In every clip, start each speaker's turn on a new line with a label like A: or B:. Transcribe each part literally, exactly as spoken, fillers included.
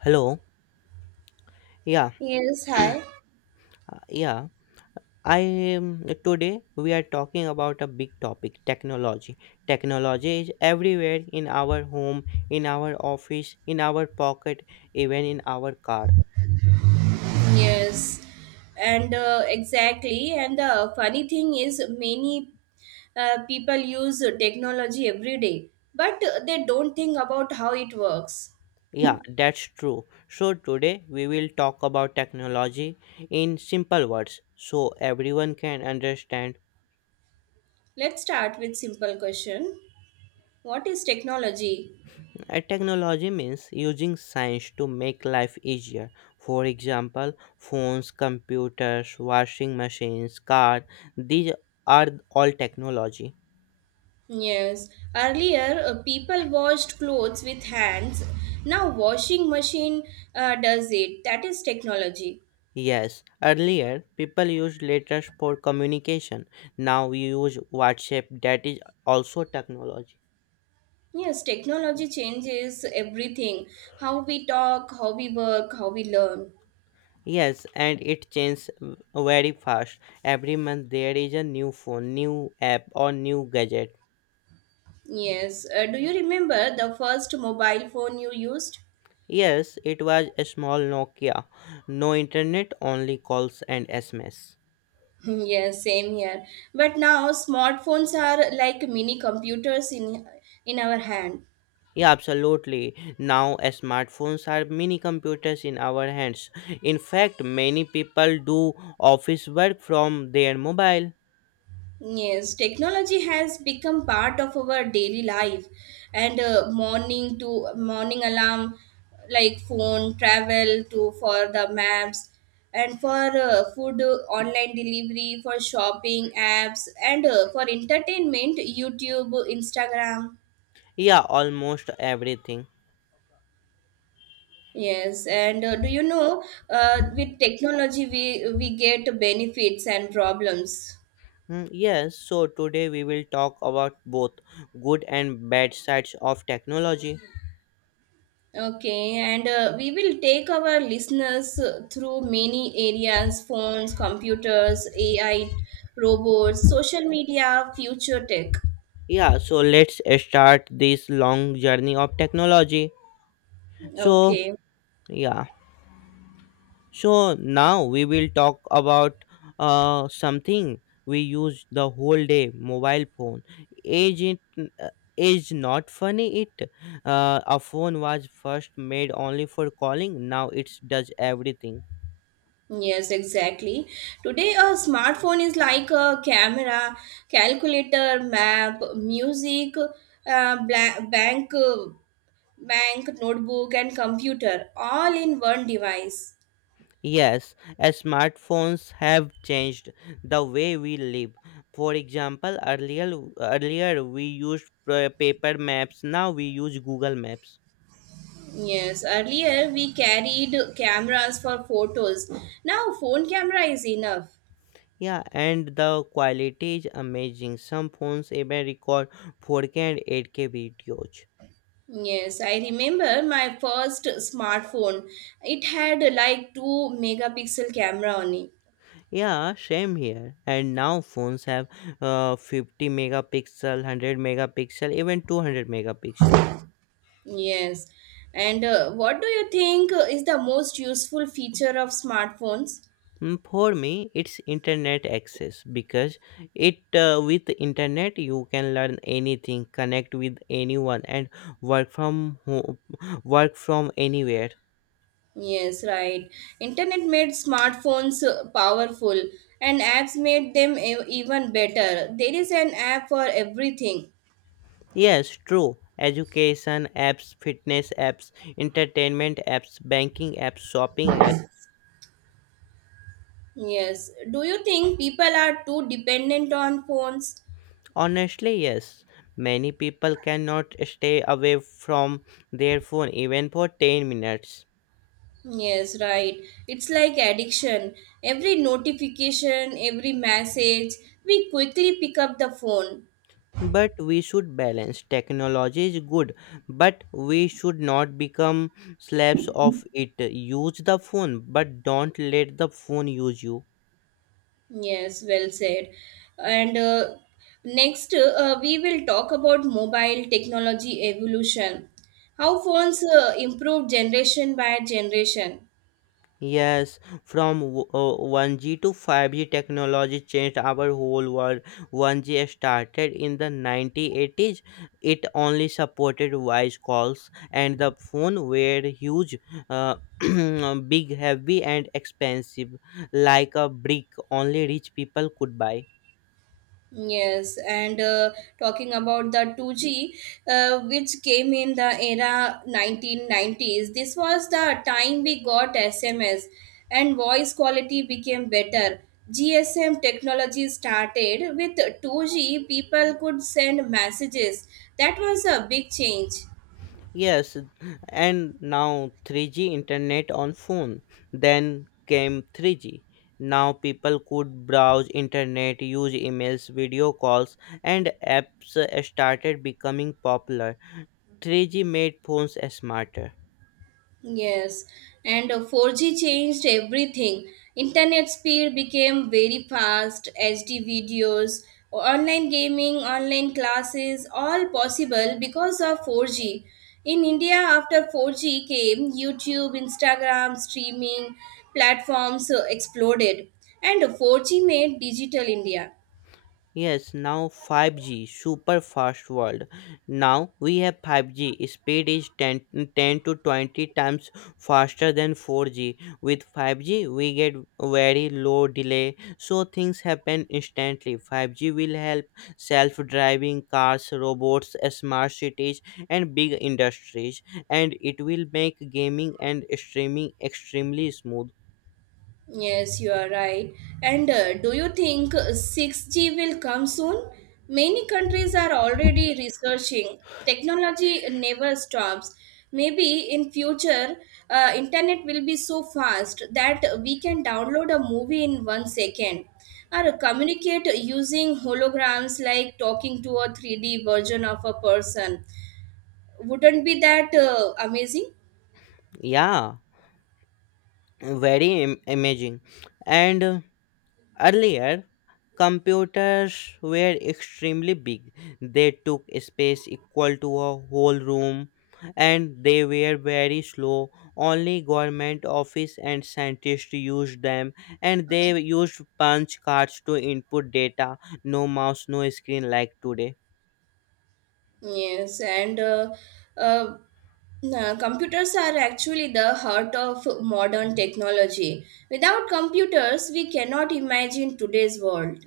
A: Hello. Yeah,
B: Yes, hi.
A: yeah. I um, Today we are talking about a big topic, technology. Technology is everywhere in our home, in our office, in our pocket, even in our car.
B: Yes, and uh, exactly. And the funny thing is, many uh, people use technology every day, but they don't think about how it works.
A: Yeah, that's true. So today we will talk about technology in simple words so everyone can understand.
B: Let's start with simple question. What is technology?
A: Uh, Technology means using science to make life easier. For example, phones, computers, washing machines, cars, these are all technology.
B: Yes, earlier uh, people washed clothes with hands. Now washing machine uh, does it. That is technology.
A: Yes, earlier people used letters for communication. Now we use WhatsApp, that is also technology.
B: Yes, technology changes everything how we talk, how we work, how we learn.
A: Yes, and it changes very fast. Every month there is a new phone, new app, or new gadget.
B: Yes, uh, do you remember the first mobile phone you used?
A: Yes, it was a small Nokia. No internet, only calls and S M S.
B: yes, same here. But now smartphones are like mini computers in in our hand.
A: Yeah, absolutely. Now smartphones are mini computers in our hands. In fact, many people do office work from their mobile.
B: Yes, technology has become part of our daily life, and uh, morning to morning alarm, like phone travel to for the maps, and for uh, food uh, online delivery, for shopping apps, and uh, for entertainment, YouTube, Instagram.
A: Yeah, almost everything.
B: Yes, and uh, do you know uh, with technology we we get benefits and problems.
A: Mm, yes, so today we will talk about both good and bad sides of technology.
B: Okay, and uh, we will take our listeners uh, through many areas phones, computers, A I, robots, social media, future tech.
A: Yeah, so let's start this long journey of technology. So,
B: Okay,
A: yeah. So now we will talk about uh, something we use the whole day, mobile phone. Age it uh, is not funny, it uh, a phone was first made only for calling. Now it does everything.
B: yes, exactly. Today, a smartphone is like a camera, calculator, map, music, uh, bla- bank, uh, bank, notebook, and computer all in one device.
A: Yes, as smartphones have changed the way we live. For example, earlier earlier we used uh, paper maps. Now we use Google Maps.
B: Yes, earlier we carried cameras for photos. Now phone camera is enough.
A: Yeah, and the quality is amazing. Some phones even record four K and eight K videos.
B: Yes, I remember my first smartphone. It had like two megapixel camera on it.
A: Yeah, same here. And now phones have uh, fifty megapixel, one hundred megapixel, even two hundred megapixel.
B: Yes. And uh, what do you think is the most useful feature of smartphones?
A: Mm, For me, it's internet access, because it uh, with internet you can learn anything, connect with anyone, and work from ho- work from anywhere.
B: Yes, right. Internet made smartphones uh, powerful and apps made them e- even better. There is an app for everything.
A: Yes, true. Education apps, fitness apps, entertainment apps, banking apps, shopping apps.
B: Yes. Do you think people are too dependent on phones?
A: Honestly, yes. Many people cannot stay away from their phone even for ten minutes.
B: Yes, right. It's like addiction. Every notification, every message, we quickly pick up the phone.
A: But we should balance. Technology is good, but we should not become slaves of it. Use the phone, but don't let the phone use you.
B: Yes, well said. And uh, next, uh, we will talk about mobile technology evolution. How phones uh, improve generation by generation.
A: Yes, from w- uh, one G to five G technology changed our whole world. one G started in the nineteen eighties. It only supported voice calls and the phone were huge, uh, big, heavy and expensive, like a brick. Only rich people could buy.
B: Yes, and uh, talking about the two G, uh, which came in the era nineteen nineties, this was the time we got S M S and voice quality became better. G S M technology started with two G, people could send messages. That was a big change.
A: Yes, and now three G internet on phone. Then came three G. Now people could browse internet, use emails, video calls, and apps started becoming popular. three G made phones smarter.
B: Yes, and uh, four G changed everything. Internet speed became very fast, H D videos, online gaming, online classes, all possible because of four G. In India, after four G came, YouTube, Instagram, streaming platforms uh, exploded. And four G made digital India.
A: Yes, now five G, super fast world. Now we have five G. Speed is ten ten to twenty times faster than four G. With five G, we get very low delay, so things happen instantly. five G will help self driving cars, robots, smart cities, and big industries, and it will make gaming and streaming extremely smooth.
B: Yes, you are right. And uh, do you think uh, six G will come soon? Many countries are already researching. Technology never stops. Maybe in future, uh, internet will be so fast that we can download a movie in one second or communicate using holograms like talking to a three D version of a person. Wouldn't be that uh, amazing?
A: Yeah, very am- amazing. And uh, Earlier, computers were extremely big. They took space equal to a whole room and they were very slow. Only government office and scientists used them, and they used punch cards to input data. No mouse, no screen like today.
B: Yes, and uh, uh, uh, computers are actually the heart of modern technology. Without computers, we cannot imagine today's world.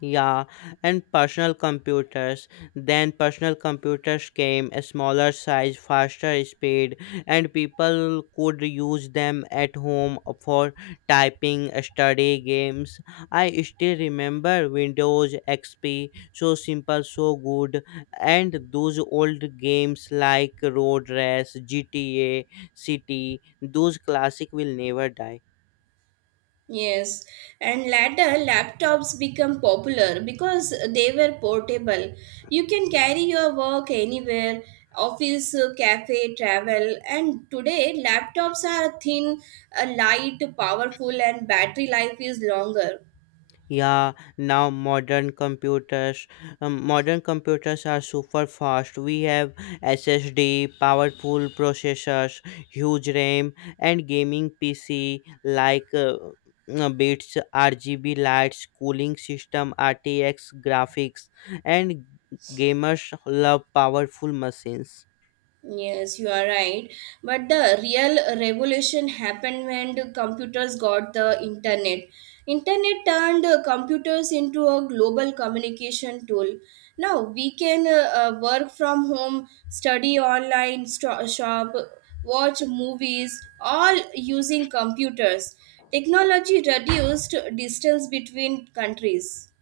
A: Yeah, and personal computers. Then personal computers came, a smaller size, faster speed, and people could use them at home for typing, study, games. I still remember Windows X P, so simple, so good, and those old games like Road Rash, G T A, City. Those classic will never die.
B: Yes, and later laptops become popular because they were portable. You can carry your work anywhere office, uh, cafe, travel. And today, laptops are thin, uh, light, powerful, and battery life is longer.
A: Yeah, now modern computers, um, Modern computers are super fast. We have S S D, powerful processors, huge RAM, and gaming P C like uh, uh, bits, R G B lights, cooling system, R T X graphics, and gamers love powerful machines.
B: Yes, you are right. But the real revolution happened when the computers got the internet. Internet turned uh, computers into a global communication tool. Now we can uh, uh, work from home, study online, sto- shop, watch movies, all using computers. Technology reduced distance between countries.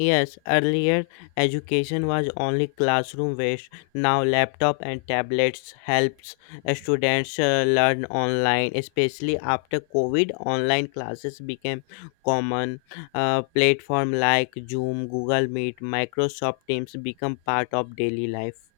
A: Yes, earlier education was only classroom based. Now laptop and tablets helps students uh, learn online, especially after COVID. Online classes became common. Uh, platform like Zoom, Google Meet, Microsoft Teams become part of daily life.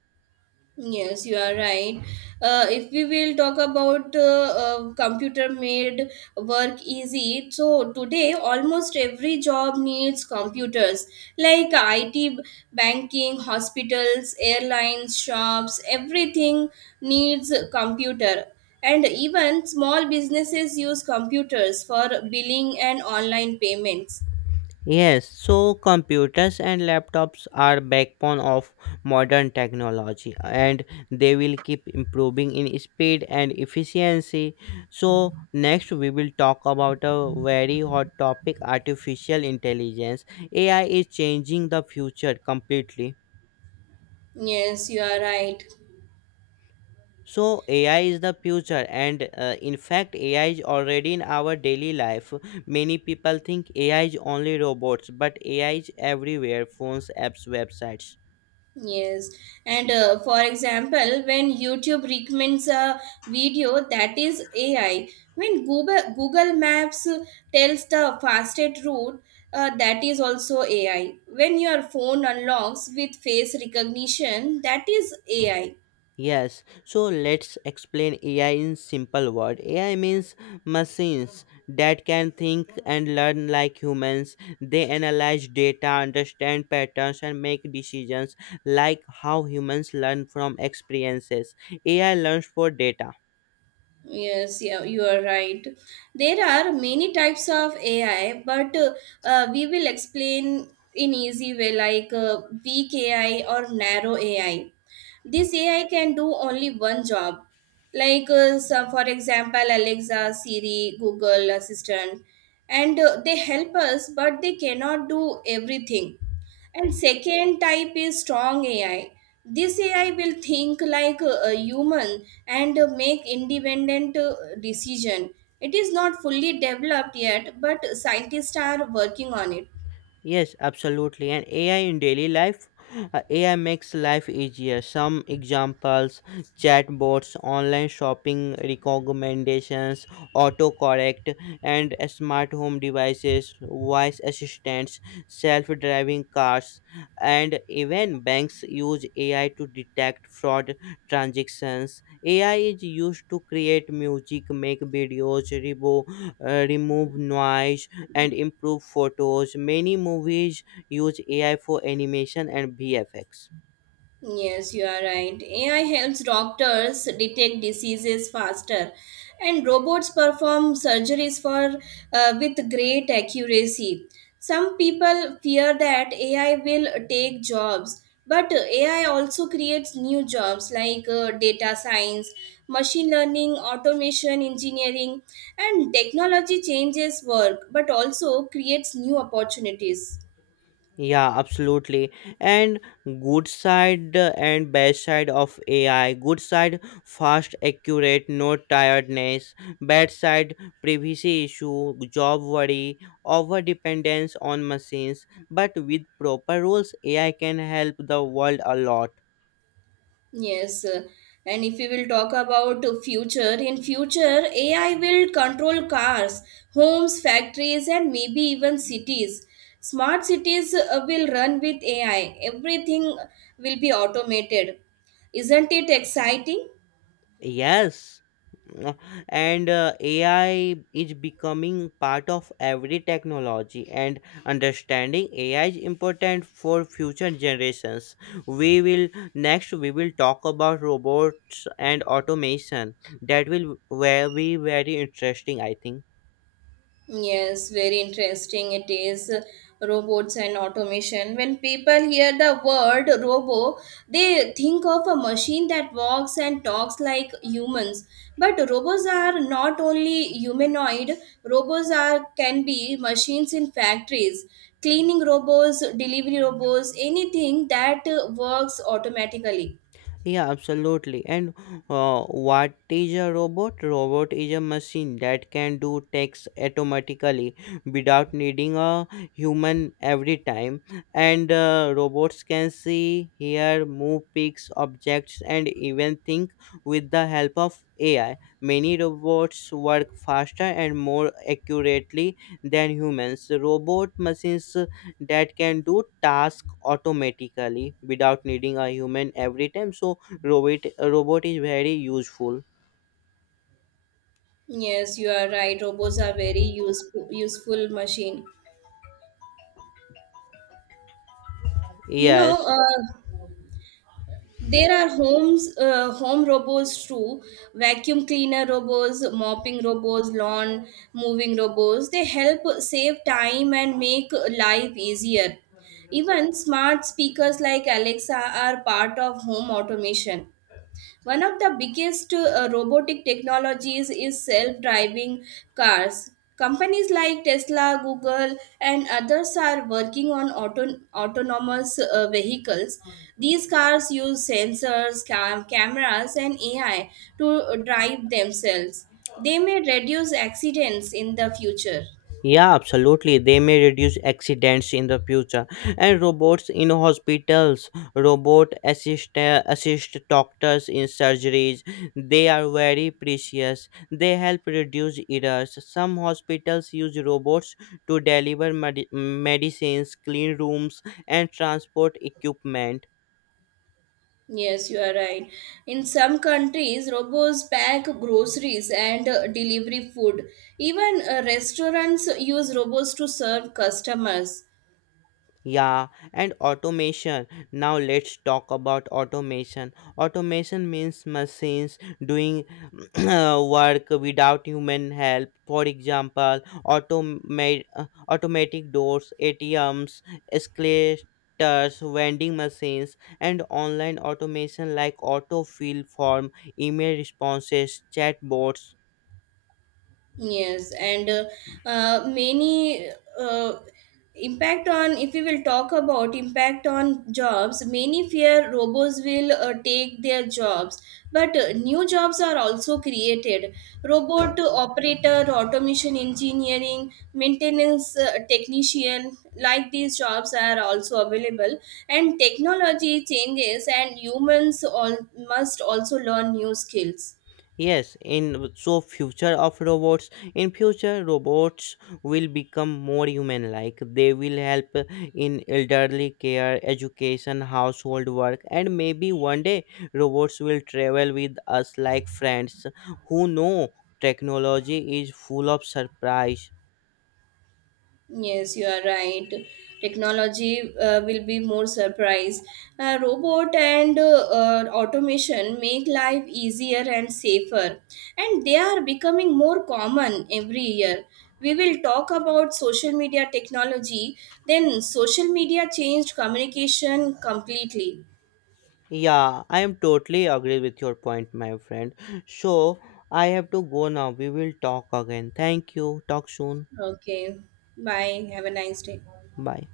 B: Yes, you are right. Uh, if we will talk about uh, uh, computer made work easy, so today almost every job needs computers like I T, banking, hospitals, airlines, shops, everything needs a computer. And even small businesses use computers for billing and online payments.
A: Yes, so computers and laptops are backbone of modern technology, and they will keep improving in speed and efficiency. So next we will talk about a very hot topic, artificial intelligence. A I is changing the future completely.
B: Yes, you are right.
A: So A I is the future, and uh, in fact A I is already in our daily life. Many people think A I is only robots, but A I is everywhere, phones, apps, websites.
B: Yes, and uh, for example, when YouTube recommends a video that is A I, when Google Google Maps tells the fastest route, uh, that is also A I. When your phone unlocks with face recognition, that is A I.
A: Yes, so let's explain A I in simple word. A I means machines that can think and learn like humans. They analyze data, understand patterns and make decisions like how humans learn from experiences. A I learns for data.
B: Yes, yeah, you are right. There are many types of A I, but uh, uh, we will explain in easy way like uh, weak A I or narrow A I. This A I can do only one job. Like uh, so for example, Alexa, Siri, Google Assistant, and uh, they help us, but they cannot do everything. And second type is strong A I. This A I will think like a a human and uh, make independent uh, decision. It is not fully developed yet, but scientists are working on it.
A: Yes, absolutely. And A I in daily life, uh, A I makes life easier. Some examples, chatbots, online shopping recommendations, autocorrect, and smart home devices, voice assistants, self driving cars, and even banks use A I to detect fraud transactions. A I is used to create music, make videos, rebo- uh, remove noise and improve photos. Many movies use A I for animation and V F X.
B: Yes, you are right. A I helps doctors detect diseases faster, and robots perform surgeries for uh, with great accuracy. Some people fear that A I will take jobs, but A I also creates new jobs like uh, data science, machine learning, automation engineering, and technology changes work but also creates new opportunities.
A: Yeah, absolutely. And good side uh, and bad side of A I. Good side, fast, accurate, no tiredness. Bad side, privacy issue, job worry, over dependence on machines. But with proper rules, A I can help the world a lot.
B: Yes, uh, and if we will talk about uh, future, in future A I will control cars, homes, factories, and maybe even cities. Smart cities uh, will run with A I. Everything will be automated. Isn't it exciting?
A: Yes. No. and uh, AI is becoming part of every technology, and understanding AI is important for future generations. We will next we will talk about robots and automation. That will where be very interesting, I think.
B: Yes, very interesting it is. uh, Robots and automation. When people hear the word robo, they think of a machine that walks and talks like humans. But robots are not only humanoid, robots are can be machines in factories, cleaning robots, delivery robots, anything that uh, works automatically.
A: Yeah, absolutely. And uh, what is a robot? Robot is a machine that can do tasks automatically without needing a human every time. And uh, robots can see, hear, move, picks, objects, and even think with the help of A I. Many robots work faster and more accurately than humans. Robot machines that can do task automatically without needing a human every time. So robot robot is very useful.
B: Yes, you are right. Robots are very useful useful machine. You know,
A: Yes,
B: uh, there are homes, uh, home robots too, vacuum cleaner robots, mopping robots, lawn moving robots. They help save time and make life easier. Even smart speakers like Alexa are part of home automation. One of the biggest uh, robotic technologies is self-driving cars. Companies like Tesla, Google, and others are working on auto- autonomous uh, vehicles. These cars use sensors, cam- cameras, and A I to drive themselves. They may reduce accidents in the future.
A: yeah, absolutely, they may reduce accidents in the future. And robots in hospitals, robot assist assist doctors in surgeries. They are very precious, they help reduce errors. Some hospitals use robots to deliver medi- medicines, clean rooms, and transport equipment.
B: Yes, you are right. In some countries, robots pack groceries and uh, delivery food. Even uh, restaurants use robots to serve customers.
A: Yeah, and automation. Now let's talk about automation. Automation means machines doing work without human help. For example, automate uh, automatic doors, A T Ms, escalators, vending machines, and online automation like autofill form, email responses, chatbots.
B: Yes, and uh, uh, many uh, impact on if we will talk about impact on jobs, many fear robots will uh, take their jobs. But uh, new jobs are also created. Robot operator, automation engineering, maintenance uh, technician, like these jobs are also available. And technology changes, and humans all must also learn new skills.
A: Yes, in so future of robots, in future robots will become more human like. They will help in elderly care, education, household work, and maybe one day robots will travel with us like friends. Who know? Technology is full of surprise.
B: Yes, you are right. Technology uh, will be more surprise. Uh, robot and uh, uh, automation make life easier and safer, and they are becoming more common every year. We will talk about social media technology. Then, social media changed communication completely.
A: Yeah, I am totally agree with your point, my friend. So I have to go now. We will talk again. Thank you. Talk soon.
B: Okay, bye. Have a nice day.
A: Bye.